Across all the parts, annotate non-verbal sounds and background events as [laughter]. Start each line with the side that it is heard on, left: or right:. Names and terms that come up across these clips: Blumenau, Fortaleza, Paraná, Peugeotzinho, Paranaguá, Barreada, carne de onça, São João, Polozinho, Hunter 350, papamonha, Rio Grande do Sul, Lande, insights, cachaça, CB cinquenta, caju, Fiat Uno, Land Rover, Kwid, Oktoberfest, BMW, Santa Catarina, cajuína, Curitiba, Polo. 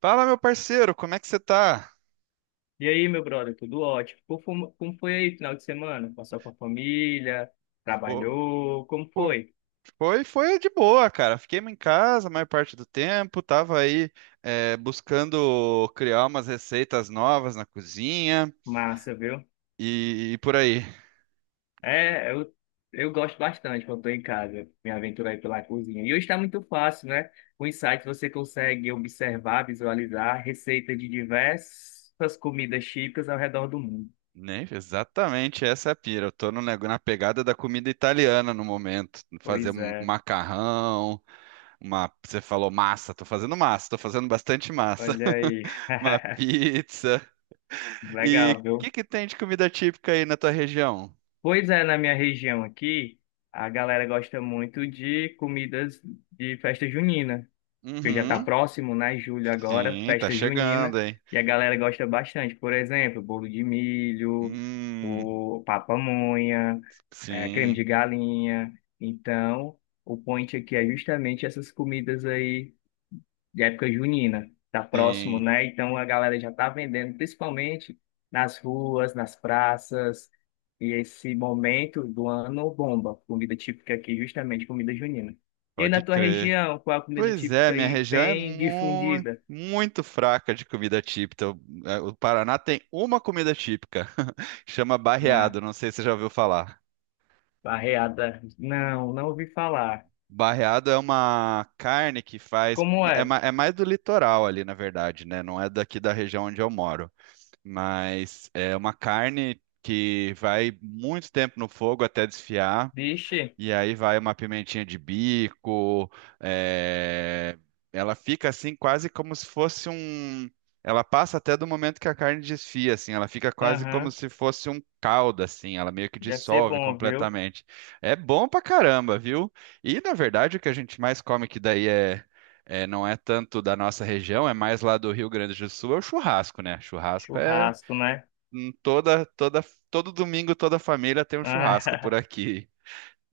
right: Fala, meu parceiro, como é que você tá?
left: E aí, meu brother, tudo ótimo? Como foi aí final de semana? Passou com a família?
right: Pô,
left: Trabalhou? Como
right: pô,
left: foi?
right: foi de boa, cara. Fiquei em casa a maior parte do tempo, tava aí buscando criar umas receitas novas na cozinha
left: Massa, viu?
right: e por aí.
left: É, eu gosto bastante quando estou em casa, me aventurar aí pela cozinha. E hoje está muito fácil, né? Com o insights você consegue observar, visualizar receitas de diversas comidas típicas ao redor do mundo.
right: Nem exatamente essa é a pira. Eu tô no, nego- na pegada da comida italiana no momento. Fazer
left: Pois
right: um
left: é,
right: macarrão, você falou massa, tô fazendo bastante massa.
left: olha aí.
right: [laughs] Uma
left: [laughs]
right: pizza. E
left: Legal,
right: o
left: viu?
right: que que tem de comida típica aí na tua região?
left: Pois é, na minha região aqui, a galera gosta muito de comidas de festa junina, porque já está
right: Uhum.
left: próximo, né? Julho agora,
right: Sim, tá
left: festa junina,
right: chegando, hein?
left: e a galera gosta bastante. Por exemplo, bolo de milho,
right: Hum,
left: o papamonha, creme
right: sim,
left: de galinha. Então, o point aqui é justamente essas comidas aí de época junina, tá próximo,
right: sim,
left: né? Então a galera já tá vendendo, principalmente nas ruas, nas praças, e esse momento do ano bomba, comida típica aqui, justamente comida junina. E aí na
right: pode
left: tua
right: crer.
left: região, qual é a comida
right: Pois é,
left: típica
right: minha
left: aí
right: região é
left: bem
right: muito,
left: difundida
right: muito fraca de comida típica. O Paraná tem uma comida típica, [laughs] chama
left: na
right: barreado, não sei se você já ouviu falar.
left: Barreada? Não, não ouvi falar.
right: Barreado é uma carne que faz.
left: Como
right: É,
left: é?
right: é mais do litoral ali, na verdade, né? Não é daqui da região onde eu moro. Mas é uma carne que vai muito tempo no fogo até desfiar.
left: Vixe,
right: E aí vai uma pimentinha de bico. é, Ela fica assim, quase como se fosse um. Ela passa até do momento que a carne desfia, assim. Ela fica quase como
left: aham,
right: se fosse um caldo, assim. Ela meio que
left: deve ser
right: dissolve
left: bom, viu?
right: completamente. É bom pra caramba, viu? E na verdade o que a gente mais come que daí é. Não é tanto da nossa região, é mais lá do Rio Grande do Sul, é o churrasco, né? Churrasco é
left: Churrasco, né?
right: hum, toda, toda, todo domingo, toda família tem um churrasco por
left: Ah,
right: aqui.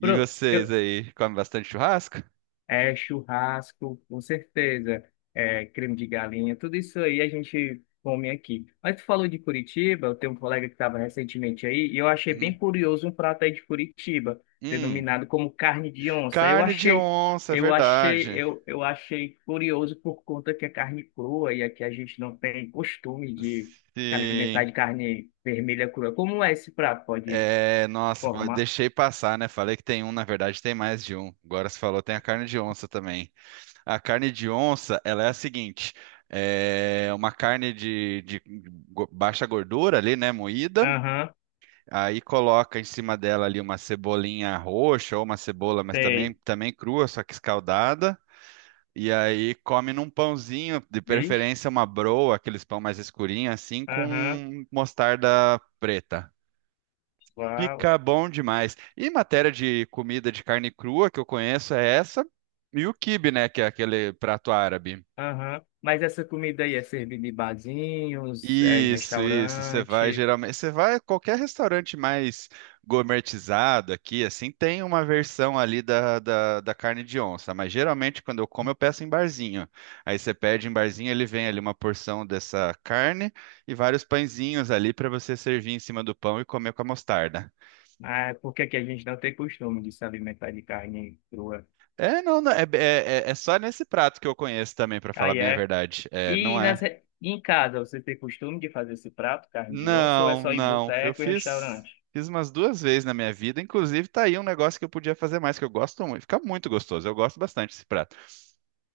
left: [laughs] pro-
right: vocês
left: eu-
right: aí, comem bastante churrasco?
left: É, churrasco, com certeza. É, creme de galinha, tudo isso aí a gente come aqui. Mas tu falou de Curitiba, eu tenho um colega que estava recentemente aí, e eu achei bem
right: Uhum.
left: curioso um prato aí de Curitiba,
right: Hum,
left: denominado como carne de onça. Eu
right: carne de
left: achei,
right: onça, é
left: eu achei,
right: verdade.
left: eu, eu achei curioso por conta que é carne crua, e aqui a gente não tem costume de se alimentar
right: Sim.
left: de carne vermelha crua. Como é esse prato? Pode
right: É, nossa, pô,
left: formar?
right: deixei passar, né? Falei que tem um, na verdade tem mais de um. Agora você falou, tem a carne de onça também. A carne de onça, ela é a seguinte: é uma carne de baixa gordura ali, né? Moída.
left: Aham,
right: Aí coloca em cima dela ali uma cebolinha roxa ou uma cebola, mas
left: tem.
right: também crua, só que escaldada. E aí come num pãozinho, de
left: Vixe,
right: preferência uma broa, aqueles pão mais escurinho assim, com
left: aham,
right: mostarda preta.
left: uau.
right: Fica bom demais. E matéria de comida de carne crua que eu conheço é essa, e o quibe, né, que é aquele prato árabe.
left: Aham. Mas essa comida aí é servida em barzinhos, é em
right: Isso, isso. Você vai
left: restaurante.
right: geralmente, você vai a qualquer restaurante mais gourmetizado aqui, assim, tem uma versão ali da carne de onça, mas geralmente quando eu como eu peço em barzinho. Aí você pede em barzinho, ele vem ali uma porção dessa carne e vários pãezinhos ali para você servir em cima do pão e comer com a mostarda.
left: Ah, por que que a gente não tem costume de se alimentar de carne crua?
right: É, não, não, é, é, é é só nesse prato que eu conheço também, para falar
left: Aí
right: bem a
left: é.
right: verdade.
left: E nas
right: É.
left: re- e em casa, você tem costume de fazer esse prato, carne de osso, ou é
right: Não,
left: só em
right: não.
left: boteco e restaurante?
right: Fiz umas duas vezes na minha vida. Inclusive, tá aí um negócio que eu podia fazer mais, que eu gosto muito. Fica muito gostoso. Eu gosto bastante desse prato.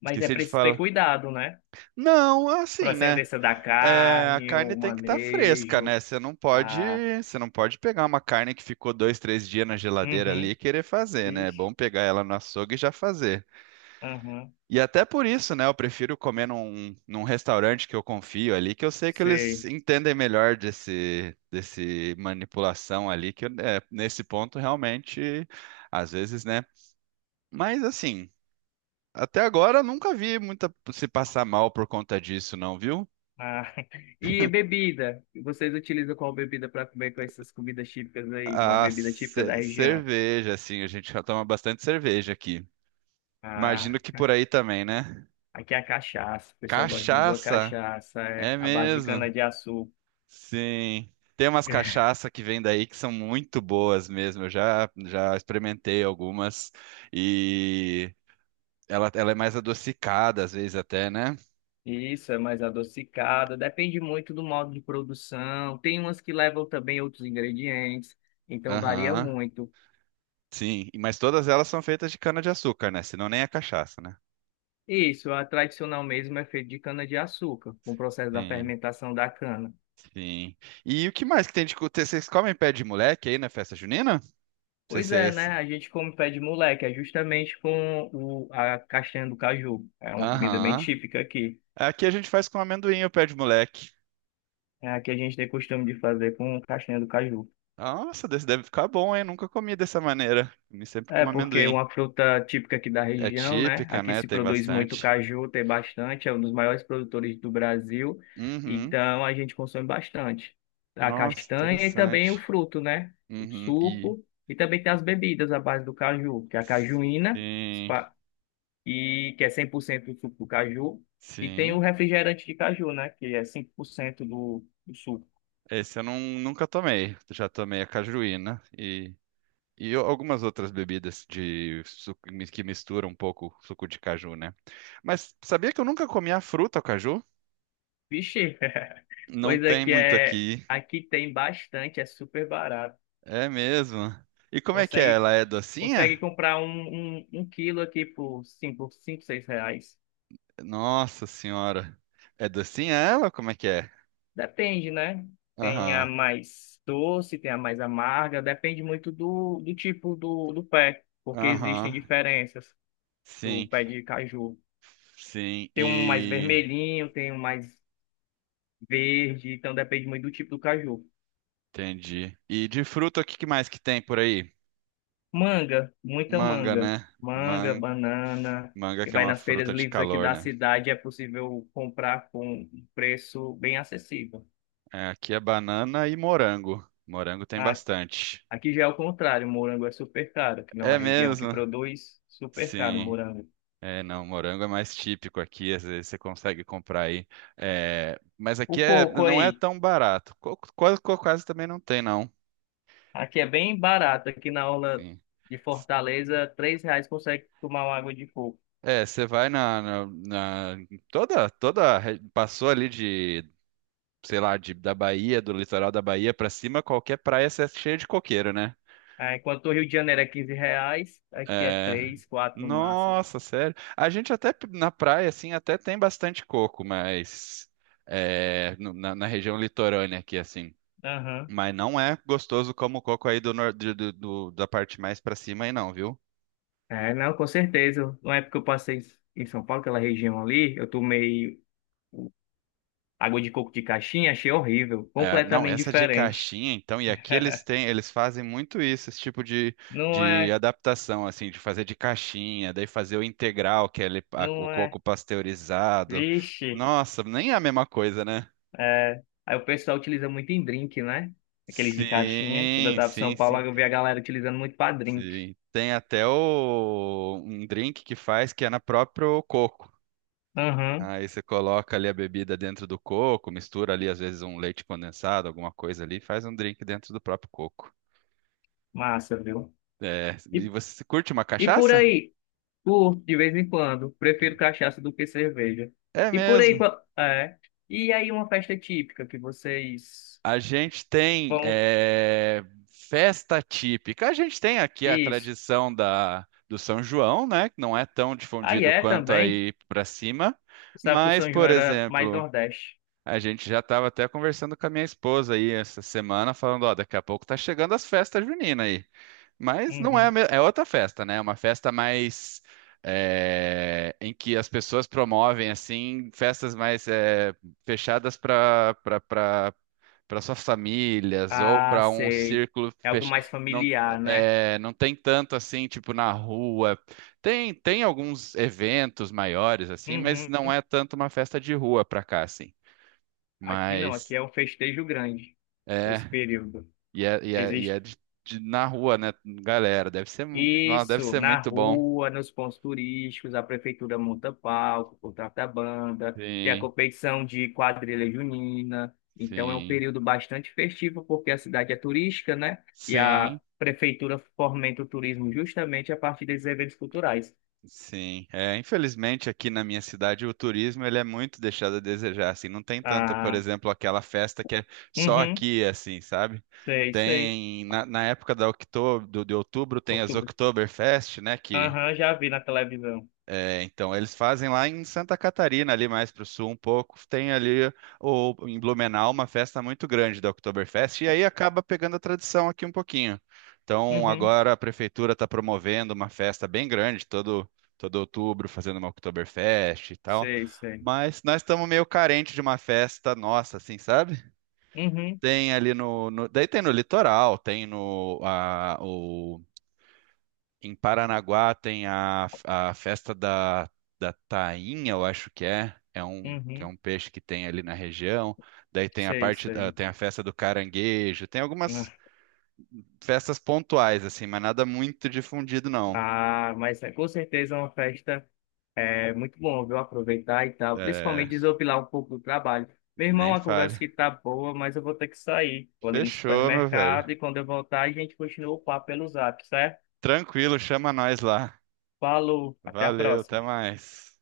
left: Mas é
right: Esqueci de
left: preciso ter
right: falar.
left: cuidado, né?
right: Não, assim, né?
left: Procedência da
right: É, a
left: carne,
right: carne
left: o
right: tem que estar fresca,
left: manejo.
right: né?
left: Ah,
right: Você não pode pegar uma carne que ficou dois, três dias na geladeira ali e
left: uhum.
right: querer fazer, né? É
left: Vixe.
right: bom pegar ela no açougue e já fazer.
left: Aham.
right: E até por isso, né? Eu prefiro comer num restaurante que eu confio ali, que eu sei que eles
left: Sei.
right: entendem melhor desse manipulação ali, que é, nesse ponto realmente, às vezes, né? Mas assim, até agora eu nunca vi muita se passar mal por conta disso, não, viu?
left: Ah, [laughs] e bebida? Vocês utilizam qual bebida para comer com essas comidas típicas aí? Uma
right: A
left: bebida típica da
right: ce-
left: região.
right: cerveja, assim, a gente já toma bastante cerveja aqui.
left: Ah,
right: Imagino que por aí também, né?
left: aqui é a cachaça. O pessoal gosta muito da
right: Cachaça,
left: cachaça, é
right: é
left: a base de
right: mesmo.
left: cana-de-açúcar.
right: Sim. Tem umas
left: [laughs]
right: cachaça que vem daí que são muito boas mesmo. Já experimentei algumas e ela é mais adocicada às vezes até, né?
left: Isso, é mais adocicada. Depende muito do modo de produção. Tem umas que levam também outros ingredientes, então varia
right: Aham.
left: muito.
right: Sim, mas todas elas são feitas de cana-de-açúcar, né? Senão nem é cachaça, né?
left: Isso, a tradicional mesmo é feita de cana-de-açúcar, com o processo da
right: Sim,
left: fermentação da cana.
right: sim. E o que mais que tem de... Vocês comem pé de moleque aí na festa junina? Não sei
left: Pois
right: se é
left: é, né?
right: esse.
left: A gente come pé de moleque, é justamente a castanha do caju. É uma comida bem
right: Aham.
left: típica aqui.
right: Aqui a gente faz com amendoim o pé de moleque.
left: É, aqui a gente tem costume de fazer com castanha do caju.
right: Nossa, desse deve ficar bom, hein? Nunca comi dessa maneira. Comi sempre
left: É
right: com
left: porque é
right: amendoim.
left: uma fruta típica aqui da
right: É
left: região, né?
right: típica,
left: Aqui
right: né?
left: se
right: Tem
left: produz muito
right: bastante.
left: caju, tem bastante, é um dos maiores produtores do Brasil,
right: Uhum.
left: então a gente consome bastante. A
right: Nossa,
left: castanha e também o
right: interessante.
left: fruto, né? O
right: Uhum. E
left: suco, e também tem as bebidas à base do caju, que é a cajuína.
right: sim,
left: E que é 100% do suco do caju, e tem
right: sim.
left: o refrigerante de caju, né, que é 5% do suco.
right: Esse eu não, nunca tomei. Já tomei a cajuína e algumas outras bebidas de suco que misturam um pouco suco de caju, né? Mas sabia que eu nunca comi a fruta, o caju?
left: Vixe, [laughs]
right: Não
left: coisa
right: tem
left: que
right: muito
left: é
right: aqui.
left: aqui tem bastante, é super barato.
right: É mesmo. E como é que é?
left: Consegue
right: Ela é
left: consegue
right: docinha?
left: comprar um quilo aqui por 5, 5, 6 reais.
right: Nossa senhora. É docinha ela? Como é que é?
left: Depende, né? Tem a
right: Aham.
left: mais doce, tem a mais amarga, depende muito do tipo do pé, porque existem
right: Aham.
left: diferenças do
right: Sim,
left: pé de caju.
right: sim,
left: Tem um mais
right: e
left: vermelhinho, tem um mais verde, então depende muito do tipo do caju.
right: entendi. E de fruta, o que que mais que tem por aí?
left: Manga, muita
right: Manga,
left: manga.
right: né?
left: Manga,
right: Man...
left: banana.
right: Manga
left: E
right: que é
left: vai
right: uma
left: nas feiras
right: fruta de
left: livres aqui
right: calor,
left: da
right: né?
left: cidade, é possível comprar com um preço bem acessível.
right: É, aqui é banana e morango. Morango tem
left: A-
right: bastante.
left: Aqui já é o contrário, o morango é super caro, que não
right: É
left: é a região que
right: mesmo?
left: produz, super caro o
right: Sim.
left: morango.
right: É, não, morango é mais típico aqui, às vezes você consegue comprar aí. É, mas
left: O
right: aqui é,
left: coco
right: não
left: aí,
right: é tão barato. Quase, quase também não tem, não.
left: aqui é bem barato, aqui na aula
right: Sim.
left: de Fortaleza, R$ 3 consegue tomar uma água de coco.
right: É, você vai em toda passou ali de, sei lá, de, da Bahia, do litoral da Bahia pra cima, qualquer praia cê é cheia de coqueiro, né?
left: Ah, enquanto o Rio de Janeiro é R$ 15, aqui é
right: É,
left: 3 4 no máximo.
right: nossa, sério. A gente até na praia assim até tem bastante coco, mas é, na região litorânea aqui assim,
left: Aham.
right: mas não é gostoso como o coco aí do, nor- do, do- do- da parte mais pra cima aí não, viu?
left: É, não, com certeza. Na época que eu passei em São Paulo, aquela região ali, eu tomei água de coco de caixinha, achei horrível,
right: É, não,
left: completamente
right: essa de
left: diferente.
right: caixinha, então, e aqui eles têm,
left: [laughs]
right: eles fazem muito isso, esse tipo
left: Não
right: de
left: é,
right: adaptação, assim, de fazer de caixinha, daí fazer o integral, que é o
left: não
right: coco
left: é.
right: pasteurizado.
left: Vixe,
right: Nossa, nem é a mesma coisa, né?
left: é. Aí o pessoal utiliza muito em drink, né? Aqueles de caixinha. Quando eu
right: Sim,
left: tava em
right: sim,
left: São Paulo,
right: sim,
left: eu vi a galera utilizando muito pra drink.
right: sim. Tem até um drink que faz que é na próprio coco.
left: Aham,
right: Aí você coloca ali a bebida dentro do coco, mistura ali às vezes um leite condensado, alguma coisa ali, e faz um drink dentro do próprio coco.
left: massa, viu?
right: É,
left: E,
right: e você curte uma
left: e por
right: cachaça?
left: aí, curto de vez em quando. Prefiro cachaça do que cerveja.
right: É
left: E por aí,
right: mesmo.
left: é. E aí uma festa típica que vocês
right: A gente tem
left: vão.
right: é, festa típica. A gente tem aqui a
left: Isso.
right: tradição do São João, né? Que não é tão
left: Aí
right: difundido
left: é
right: quanto
left: também.
right: aí para cima.
left: Sabe que o
right: Mas,
left: São João
right: por
left: era mais
right: exemplo,
left: Nordeste.
right: a gente já estava até conversando com a minha esposa aí essa semana, falando, ó, daqui a pouco tá chegando as festas juninas aí. Mas não é,
left: Uhum.
right: é outra festa, né? É uma festa mais é, em que as pessoas promovem assim festas mais é, fechadas para suas famílias ou
left: Ah,
right: para um
left: sei.
right: círculo
left: É algo
right: fechado.
left: mais
right: Não,
left: familiar, né?
right: é, não tem tanto assim, tipo na rua. Tem alguns eventos maiores assim, mas
left: Uhum.
right: não é tanto uma festa de rua para cá assim.
left: Aqui não,
right: Mas
left: aqui é um festejo grande,
right: é
left: esse período.
right: é de, na rua, né, galera? Deve ser, nossa, deve
left: Isso,
right: ser
left: na
right: muito bom.
left: rua, nos pontos turísticos, a prefeitura monta palco, contrata banda, tem a
right: Sim,
left: competição de quadrilha junina. Então é um
right: sim,
left: período bastante festivo, porque a cidade é turística, né? E
right: sim,
left: a prefeitura fomenta o turismo justamente a partir desses eventos culturais.
right: sim. É, infelizmente aqui na minha cidade o turismo ele é muito deixado a desejar, assim, não tem tanta, por
left: Ah,
right: exemplo, aquela festa que é só
left: uhum,
right: aqui, assim, sabe?
left: sei, sei.
right: Tem, na época de outubro tem as
left: Outubro.
right: Oktoberfest, né, que
left: Aham, já vi na televisão.
right: é, então, eles fazem lá em Santa Catarina, ali mais para o sul um pouco. Tem ali em Blumenau uma festa muito grande da Oktoberfest, e aí acaba pegando a tradição aqui um pouquinho. Então,
left: Uhum,
right: agora a prefeitura está promovendo uma festa bem grande, todo outubro, fazendo uma Oktoberfest e tal.
left: sei, sei.
right: Mas nós estamos meio carente de uma festa nossa, assim, sabe?
left: Uhum,
right: Tem ali daí tem no litoral, tem no, em Paranaguá tem a festa da tainha, eu acho que é. É um, que é
left: uhum,
right: um peixe que tem ali na região. Daí tem a
left: sei,
right: parte da,
left: sei.
right: tem a festa do caranguejo. Tem algumas festas pontuais, assim, mas nada muito difundido, não.
left: Ah, mas é com certeza é uma festa. É muito bom, viu? Aproveitar e tal.
right: É,
left: Principalmente desopilar um pouco do trabalho. Meu irmão,
right: nem
left: a conversa
right: fale.
left: que tá boa, mas eu vou ter que sair. Vou ali no
right: Fechou, meu velho.
left: supermercado e quando eu voltar, a gente continua o papo pelo zap, certo?
right: Tranquilo, chama nós lá.
left: Falou, até a
right: Valeu,
left: próxima.
right: até mais.